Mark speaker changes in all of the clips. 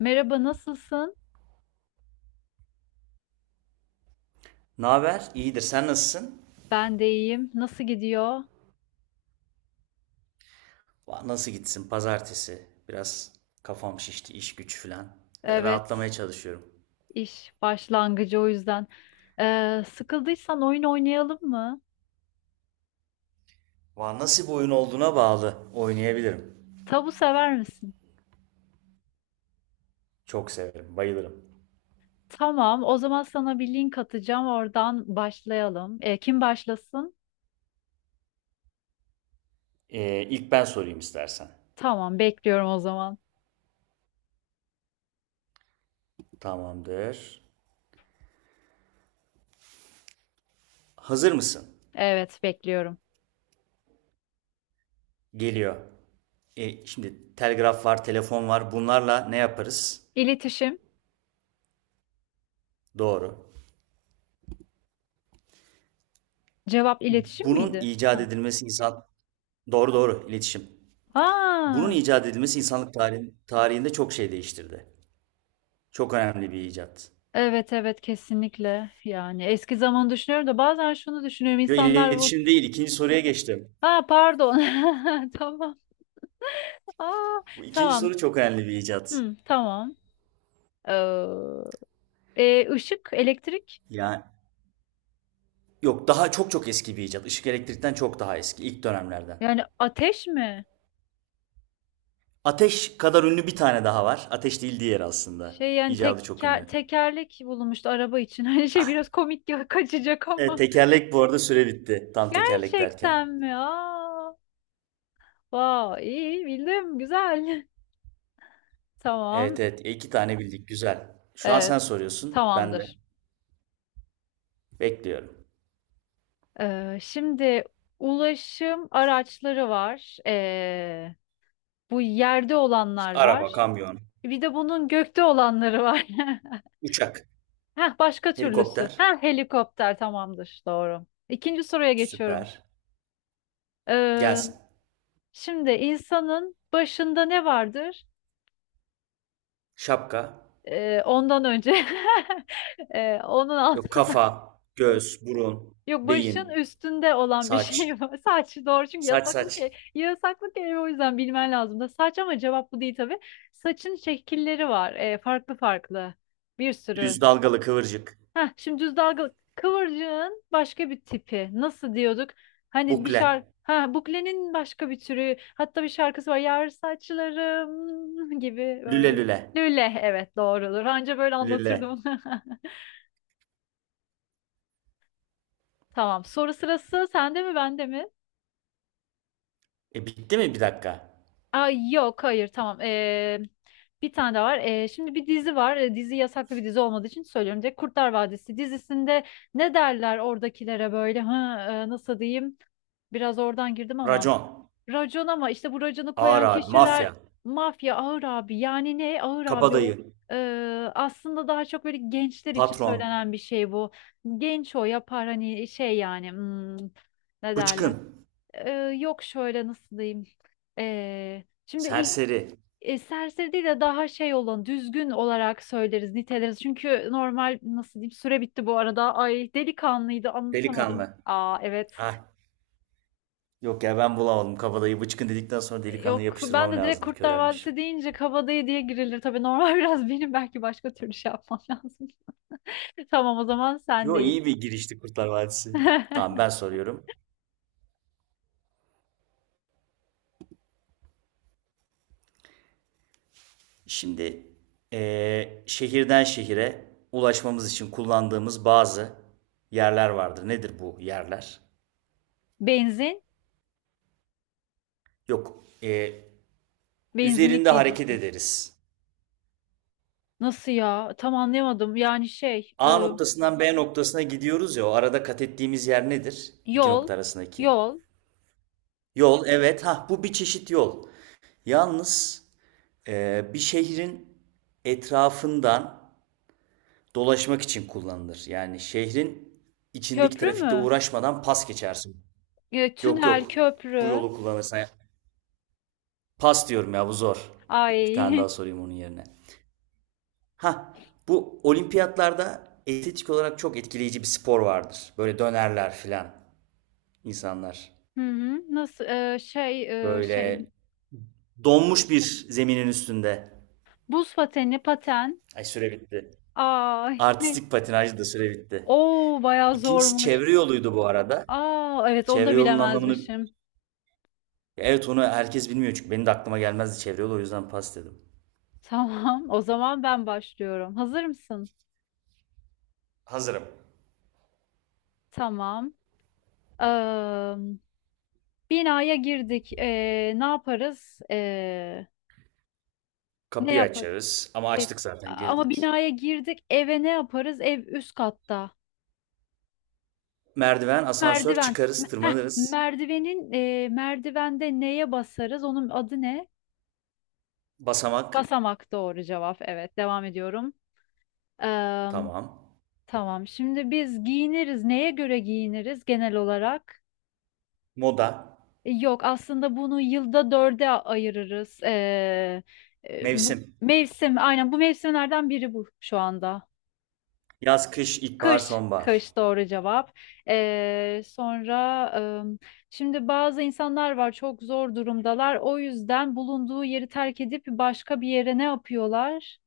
Speaker 1: Merhaba, nasılsın?
Speaker 2: Ne haber? İyidir. Sen nasılsın?
Speaker 1: Ben de iyiyim. Nasıl gidiyor?
Speaker 2: Nasıl gitsin? Pazartesi. Biraz kafam şişti. İş güç filan.
Speaker 1: Evet,
Speaker 2: Rahatlamaya çalışıyorum.
Speaker 1: iş başlangıcı o yüzden. Sıkıldıysan oyun oynayalım mı?
Speaker 2: Nasıl bir oyun olduğuna bağlı. Oynayabilirim.
Speaker 1: Tabu sever misin?
Speaker 2: Çok severim. Bayılırım.
Speaker 1: Tamam, o zaman sana bir link atacağım. Oradan başlayalım. Kim başlasın?
Speaker 2: İlk ben sorayım istersen.
Speaker 1: Tamam, bekliyorum o zaman.
Speaker 2: Tamamdır. Hazır mısın?
Speaker 1: Evet, bekliyorum.
Speaker 2: Geliyor. Şimdi telgraf var, telefon var. Bunlarla ne yaparız?
Speaker 1: İletişim.
Speaker 2: Doğru.
Speaker 1: Cevap iletişim
Speaker 2: Bunun
Speaker 1: miydi?
Speaker 2: icat
Speaker 1: Ha.
Speaker 2: edilmesi insan... Doğru doğru iletişim. Bunun
Speaker 1: Aa,
Speaker 2: icat edilmesi tarihinde çok şey değiştirdi. Çok önemli bir icat.
Speaker 1: evet evet kesinlikle. Yani eski zaman düşünüyorum da bazen şunu düşünüyorum.
Speaker 2: Yo,
Speaker 1: İnsanlar bu.
Speaker 2: iletişim değil. İkinci soruya geçtim.
Speaker 1: Ha, pardon. Tamam. Aa,
Speaker 2: Bu ikinci
Speaker 1: tamam.
Speaker 2: soru çok önemli bir icat.
Speaker 1: Hı, tamam. Ee, ışık, elektrik.
Speaker 2: Yani yok, daha çok çok eski bir icat. Işık elektrikten çok daha eski. İlk dönemlerden.
Speaker 1: Yani ateş mi?
Speaker 2: Ateş kadar ünlü bir tane daha var. Ateş değil diğer aslında.
Speaker 1: Şey yani
Speaker 2: İcadı çok
Speaker 1: teker,
Speaker 2: ünlü.
Speaker 1: tekerlek bulunmuştu araba için. Hani şey
Speaker 2: Ah,
Speaker 1: biraz komik ya kaçacak
Speaker 2: evet,
Speaker 1: ama.
Speaker 2: tekerlek bu arada süre bitti. Tam tekerlek derken.
Speaker 1: Gerçekten mi? Aa, wow, iyi bildim. Güzel.
Speaker 2: Evet
Speaker 1: Tamam.
Speaker 2: evet, iki tane bildik. Güzel. Şu an sen
Speaker 1: Evet.
Speaker 2: soruyorsun. Ben de
Speaker 1: Tamamdır.
Speaker 2: bekliyorum.
Speaker 1: Şimdi ulaşım araçları var. Bu yerde olanlar
Speaker 2: Araba,
Speaker 1: var.
Speaker 2: kamyon,
Speaker 1: Bir de bunun gökte olanları var.
Speaker 2: uçak,
Speaker 1: Heh, başka türlüsü.
Speaker 2: helikopter.
Speaker 1: Heh, helikopter tamamdır. Doğru. İkinci soruya geçiyorum.
Speaker 2: Süper.
Speaker 1: Ee,
Speaker 2: Gelsin.
Speaker 1: Şimdi insanın başında ne vardır?
Speaker 2: Şapka.
Speaker 1: Ondan önce onun alt,
Speaker 2: Yok, kafa, göz, burun,
Speaker 1: yok başın
Speaker 2: beyin,
Speaker 1: üstünde olan bir
Speaker 2: saç.
Speaker 1: şey var. Saç doğru çünkü
Speaker 2: Saç
Speaker 1: yasaklı
Speaker 2: saç.
Speaker 1: yasaklı kelime o yüzden bilmen lazım da saç ama cevap bu değil tabii. Saçın şekilleri var. Farklı farklı. Bir sürü.
Speaker 2: Düz, dalgalı, kıvırcık.
Speaker 1: Heh, şimdi düz dalgalı kıvırcığın başka bir tipi. Nasıl diyorduk? Hani bir şarkı
Speaker 2: Bukle.
Speaker 1: ha buklenin başka bir türü. Hatta bir şarkısı var. Yar saçlarım gibi
Speaker 2: Lüle
Speaker 1: böyle.
Speaker 2: lüle.
Speaker 1: Lüle, evet doğrudur. Anca böyle
Speaker 2: Lüle.
Speaker 1: anlatırdım. Tamam. Soru sırası sende mi bende mi?
Speaker 2: E bitti mi, bir dakika?
Speaker 1: Aa, yok hayır tamam. Bir tane daha var. Şimdi bir dizi var. Dizi yasaklı bir dizi olmadığı için söylüyorum. Direkt Kurtlar Vadisi dizisinde ne derler oradakilere böyle? Ha, nasıl diyeyim? Biraz oradan girdim ama.
Speaker 2: Racon.
Speaker 1: Racon, ama işte bu raconu
Speaker 2: Ağır
Speaker 1: koyan
Speaker 2: abi.
Speaker 1: kişiler
Speaker 2: Mafya.
Speaker 1: mafya, ağır abi. Yani ne ağır abi o?
Speaker 2: Kabadayı.
Speaker 1: Ee, Aslında daha çok böyle gençler için
Speaker 2: Patron.
Speaker 1: söylenen bir şey bu. Genç o yapar, hani şey yani hmm, ne derler?
Speaker 2: Bıçkın.
Speaker 1: Ee, Yok şöyle, nasıl diyeyim? Ee, şimdi i-
Speaker 2: Serseri.
Speaker 1: serseri değil de daha şey olan düzgün olarak söyleriz, niteleriz. Çünkü normal nasıl diyeyim süre bitti bu arada. Ay, delikanlıydı anlatamadım.
Speaker 2: Delikanlı.
Speaker 1: Aa, evet.
Speaker 2: Ah. Yok ya, ben bulamadım kabadayı. Bıçkın dedikten sonra delikanlı
Speaker 1: Yok ben
Speaker 2: yapıştırmam
Speaker 1: de direkt
Speaker 2: lazımdı.
Speaker 1: Kurtlar
Speaker 2: Körelmiş.
Speaker 1: Vadisi deyince Kabadayı diye girilir. Tabii normal biraz benim belki başka türlü şey yapmam lazım. Tamam, o zaman
Speaker 2: Yo,
Speaker 1: sendeyiz.
Speaker 2: iyi bir girişti Kurtlar Vadisi. Tamam ben soruyorum. Şimdi şehirden şehire ulaşmamız için kullandığımız bazı yerler vardır. Nedir bu yerler?
Speaker 1: Benzin,
Speaker 2: Yok,
Speaker 1: benzinlik
Speaker 2: üzerinde hareket
Speaker 1: diyecektim.
Speaker 2: ederiz.
Speaker 1: Nasıl ya? Tam anlayamadım. Yani şey,
Speaker 2: A noktasından B noktasına gidiyoruz ya, o arada kat ettiğimiz yer nedir? İki
Speaker 1: yol,
Speaker 2: nokta arasındaki.
Speaker 1: yol,
Speaker 2: Yol, evet, ha bu bir çeşit yol. Yalnız bir şehrin etrafından dolaşmak için kullanılır. Yani şehrin içindeki
Speaker 1: köprü
Speaker 2: trafikte
Speaker 1: mü?
Speaker 2: uğraşmadan pas geçersin.
Speaker 1: E,
Speaker 2: Yok
Speaker 1: tünel,
Speaker 2: yok. Bu
Speaker 1: köprü.
Speaker 2: yolu kullanırsan. Pas diyorum ya, bu zor. Bir tane daha
Speaker 1: Ay.
Speaker 2: sorayım onun yerine. Ha, bu olimpiyatlarda estetik olarak çok etkileyici bir spor vardır. Böyle dönerler filan insanlar.
Speaker 1: Hı hı. Nasıl e, şey e, şey
Speaker 2: Böyle donmuş bir zeminin üstünde.
Speaker 1: Buz pateni, paten.
Speaker 2: Ay, süre bitti.
Speaker 1: Ay. Ne?
Speaker 2: Artistik patinaj da süre bitti.
Speaker 1: Oo, bayağı
Speaker 2: İkincisi
Speaker 1: zormuş.
Speaker 2: çevre yoluydu bu arada.
Speaker 1: Aa, evet onu
Speaker 2: Çevre
Speaker 1: da
Speaker 2: yolunun anlamını,
Speaker 1: bilemezmişim.
Speaker 2: evet, onu herkes bilmiyor çünkü benim de aklıma gelmezdi çevre yolu, o yüzden pas dedim.
Speaker 1: Tamam, o zaman ben başlıyorum. Hazır mısın?
Speaker 2: Hazırım.
Speaker 1: Tamam. Eee, Binaya girdik. Ne yaparız? Ne
Speaker 2: Kapıyı
Speaker 1: yaparız?
Speaker 2: açarız ama
Speaker 1: E,
Speaker 2: açtık zaten
Speaker 1: Ama
Speaker 2: girdik.
Speaker 1: binaya girdik. Eve ne yaparız? Ev üst katta.
Speaker 2: Merdiven, asansör,
Speaker 1: Merdiven.
Speaker 2: çıkarız,
Speaker 1: Heh,
Speaker 2: tırmanırız.
Speaker 1: merdivenin merdivende neye basarız? Onun adı ne?
Speaker 2: Basamak,
Speaker 1: Basamak, doğru cevap. Evet, devam ediyorum. Eee,
Speaker 2: tamam.
Speaker 1: tamam. Şimdi biz giyiniriz. Neye göre giyiniriz genel olarak?
Speaker 2: Moda,
Speaker 1: E, yok aslında bunu yılda dörde ayırırız. Bu
Speaker 2: mevsim.
Speaker 1: mevsim aynen bu mevsimlerden biri bu şu anda.
Speaker 2: Yaz, kış, ilkbahar,
Speaker 1: Kış,
Speaker 2: sonbahar.
Speaker 1: kış doğru cevap. Sonra ım, şimdi bazı insanlar var çok zor durumdalar. O yüzden bulunduğu yeri terk edip başka bir yere ne yapıyorlar?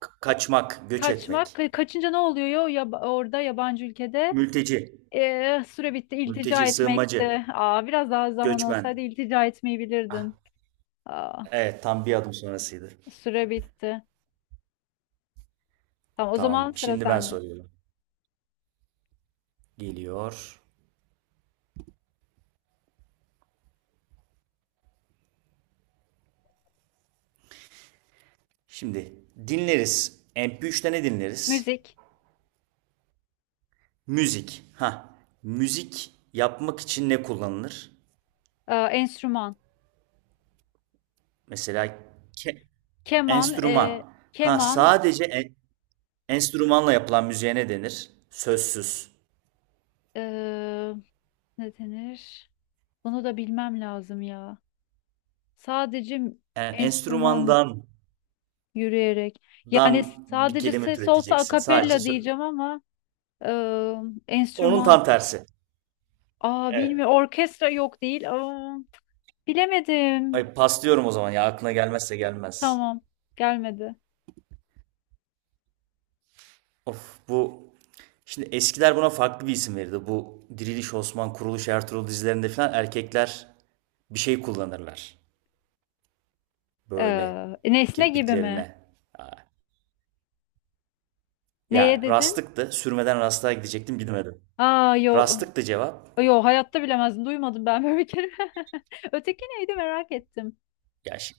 Speaker 2: Kaçmak, göç
Speaker 1: Kaçmak.
Speaker 2: etmek.
Speaker 1: Kaçınca ne oluyor ya, ya orada yabancı ülkede?
Speaker 2: Mülteci,
Speaker 1: Süre bitti. İltica
Speaker 2: mülteci, sığınmacı,
Speaker 1: etmekti. Aa, biraz daha zaman
Speaker 2: göçmen.
Speaker 1: olsaydı iltica etmeyi
Speaker 2: Ah,
Speaker 1: bilirdin. Aa.
Speaker 2: evet, tam bir adım sonrasıydı.
Speaker 1: Süre bitti. Tamam, o zaman
Speaker 2: Tamam,
Speaker 1: sıra
Speaker 2: şimdi ben
Speaker 1: sende.
Speaker 2: soruyorum. Geliyor. Şimdi dinleriz. MP3'te ne dinleriz?
Speaker 1: Müzik,
Speaker 2: Müzik. Ha, müzik yapmak için ne kullanılır?
Speaker 1: enstrüman,
Speaker 2: Mesela ke-
Speaker 1: keman,
Speaker 2: enstrüman. Ha,
Speaker 1: keman.
Speaker 2: sadece enstrümanla yapılan müziğe ne denir? Sözsüz.
Speaker 1: e, Ne denir? Bunu da bilmem lazım ya. Sadece
Speaker 2: Yani
Speaker 1: enstrüman, yürüyerek. Yani
Speaker 2: dan bir
Speaker 1: sadece
Speaker 2: kelime
Speaker 1: ses olsa
Speaker 2: türeteceksin. Sadece
Speaker 1: akapella diyeceğim ama e,
Speaker 2: onun
Speaker 1: enstrüman.
Speaker 2: tam tersi.
Speaker 1: Aa,
Speaker 2: Evet.
Speaker 1: bilmiyorum. Orkestra, yok değil. Aa, bilemedim.
Speaker 2: Ay, paslıyorum o zaman, ya aklına gelmezse gelmez.
Speaker 1: Tamam. Gelmedi.
Speaker 2: Of, bu şimdi eskiler buna farklı bir isim verirdi. Bu Diriliş Osman, Kuruluş Ertuğrul dizilerinde falan erkekler bir şey kullanırlar. Böyle
Speaker 1: E, nesne gibi mi?
Speaker 2: kirpiklerine. Ha.
Speaker 1: Neye
Speaker 2: Ya,
Speaker 1: dedin?
Speaker 2: rastlıktı. Sürmeden rastlığa gidecektim, bilmedim.
Speaker 1: Aa, yo.
Speaker 2: Rastlıktı cevap.
Speaker 1: Yo, hayatta bilemezdim. Duymadım ben böyle bir kere. Öteki neydi merak ettim.
Speaker 2: Ya şi-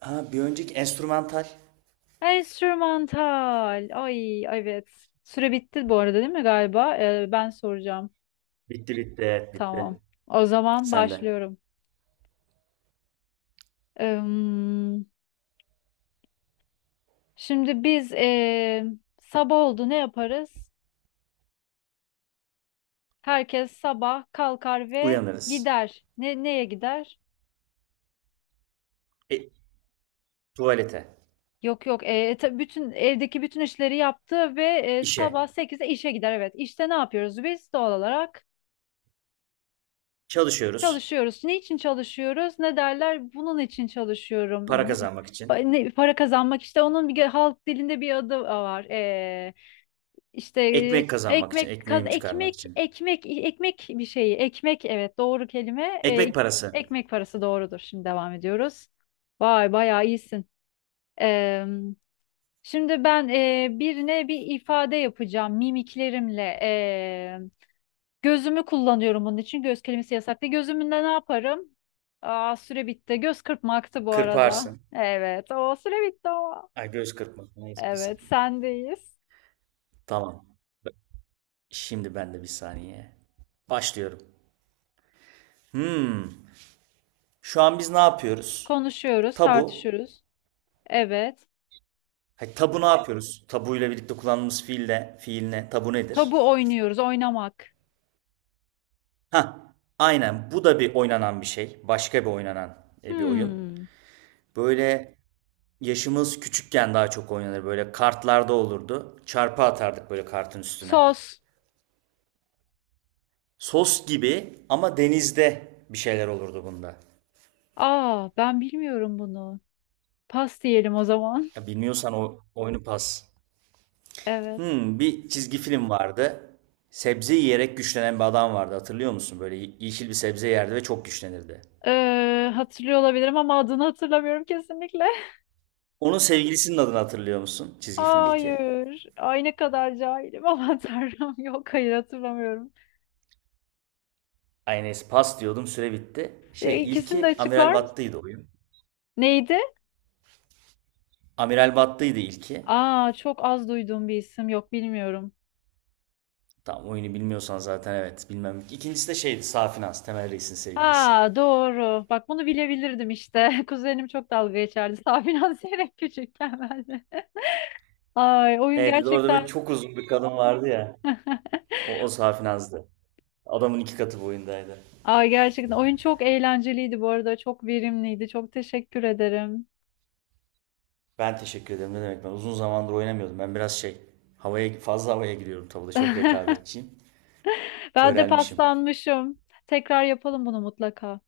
Speaker 2: Ha, bir önceki enstrümantal.
Speaker 1: Enstrümantal. Ay, evet. Süre bitti bu arada değil mi galiba? Ben soracağım.
Speaker 2: Bitti bitti, evet
Speaker 1: Tamam.
Speaker 2: bitti.
Speaker 1: O zaman
Speaker 2: Sende.
Speaker 1: başlıyorum. Im, şimdi biz sabah oldu ne yaparız? Herkes sabah kalkar ve
Speaker 2: Uyanırız.
Speaker 1: gider. Ne, neye gider?
Speaker 2: E, tuvalete.
Speaker 1: Yok yok. Bütün evdeki bütün işleri yaptı ve
Speaker 2: İşe.
Speaker 1: sabah 8'de işe gider. Evet. İşte ne yapıyoruz biz doğal olarak?
Speaker 2: Çalışıyoruz.
Speaker 1: Çalışıyoruz. Ne için çalışıyoruz? Ne derler? Bunun için
Speaker 2: Para
Speaker 1: çalışıyorum. Bu
Speaker 2: kazanmak için.
Speaker 1: para kazanmak, işte onun bir halk dilinde bir adı var. İşte
Speaker 2: Ekmek kazanmak için.
Speaker 1: ekmek kaz
Speaker 2: Ekmeğimi çıkarmak
Speaker 1: ekmek
Speaker 2: için.
Speaker 1: ekmek ekmek bir şeyi. Ekmek, evet doğru kelime.
Speaker 2: Ekmek parası.
Speaker 1: Ekmek parası doğrudur. Şimdi devam ediyoruz. Vay, bayağı iyisin. Ee, Şimdi ben birine bir ifade yapacağım mimiklerimle. Gözümü kullanıyorum onun için. Göz kelimesi yasak değil. Gözümünde ne yaparım? Aa, süre bitti. Göz kırpmaktı bu arada.
Speaker 2: Kırparsın.
Speaker 1: Evet. O süre bitti o.
Speaker 2: Ay, göz kırpmak. Neyse, bir
Speaker 1: Evet,
Speaker 2: saniye.
Speaker 1: sendeyiz.
Speaker 2: Tamam. Şimdi ben de bir saniye. Başlıyorum. Hmm. Şu an biz ne yapıyoruz?
Speaker 1: Konuşuyoruz,
Speaker 2: Tabu.
Speaker 1: tartışıyoruz. Evet.
Speaker 2: Hayır, tabu ne yapıyoruz? Tabuyla birlikte kullandığımız fiille, fiil ne? Tabu nedir?
Speaker 1: Tabu oynuyoruz, oynamak.
Speaker 2: Hah, aynen. Bu da bir oynanan bir şey. Başka bir oynanan bir oyun.
Speaker 1: Hmm.
Speaker 2: Böyle yaşımız küçükken daha çok oynanır. Böyle kartlarda olurdu. Çarpı atardık böyle kartın üstüne.
Speaker 1: Sos.
Speaker 2: Sos gibi, ama denizde bir şeyler olurdu bunda.
Speaker 1: Aa, ben bilmiyorum bunu. Pas diyelim o zaman.
Speaker 2: Ya bilmiyorsan o oyunu, pas.
Speaker 1: Evet.
Speaker 2: Hmm, bir çizgi film vardı. Sebze yiyerek güçlenen bir adam vardı. Hatırlıyor musun? Böyle yeşil bir sebze yerdi ve çok güçlenirdi.
Speaker 1: Hatırlıyor olabilirim ama adını hatırlamıyorum kesinlikle.
Speaker 2: Onun sevgilisinin adını hatırlıyor musun? Çizgi filmdeki.
Speaker 1: Hayır. Ay, ne kadar cahilim. Aman Tanrım. Yok hayır hatırlamıyorum.
Speaker 2: Aynes pas diyordum, süre bitti. Şey,
Speaker 1: E, İkisini de
Speaker 2: ilki Amiral
Speaker 1: açıklar mısın?
Speaker 2: Battıydı oyun.
Speaker 1: Neydi?
Speaker 2: Amiral Battıydı ilki.
Speaker 1: Aa, çok az duyduğum bir isim, yok bilmiyorum.
Speaker 2: Tamam, oyunu bilmiyorsan zaten, evet bilmem. İkincisi de şeydi, Safinaz, Temel Reis'in sevgilisi.
Speaker 1: Ha, doğru. Bak bunu bilebilirdim işte. Kuzenim çok dalga geçerdi. Sabiha Zeyrek küçükken ben de. Ay oyun
Speaker 2: Evet, orada böyle
Speaker 1: gerçekten
Speaker 2: çok uzun bir kadın vardı ya. O, o Safinaz'dı. Adamın iki katı boyundaydı.
Speaker 1: Ay, gerçekten oyun çok eğlenceliydi bu arada. Çok verimliydi. Çok teşekkür ederim.
Speaker 2: Ben teşekkür ederim, ne demek, ben uzun zamandır oynamıyordum. Ben biraz şey, havaya giriyorum tabii, çok rekabetçiyim.
Speaker 1: Ben de
Speaker 2: Körelmişim.
Speaker 1: paslanmışım. Tekrar yapalım bunu mutlaka.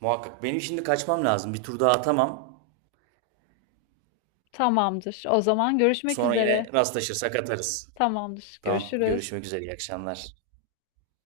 Speaker 2: Muhakkak, benim şimdi kaçmam lazım. Bir tur daha atamam.
Speaker 1: Tamamdır. O zaman görüşmek
Speaker 2: Sonra yine
Speaker 1: üzere.
Speaker 2: rastlaşırsak atarız.
Speaker 1: Tamamdır.
Speaker 2: Tamam,
Speaker 1: Görüşürüz.
Speaker 2: görüşmek üzere, iyi akşamlar.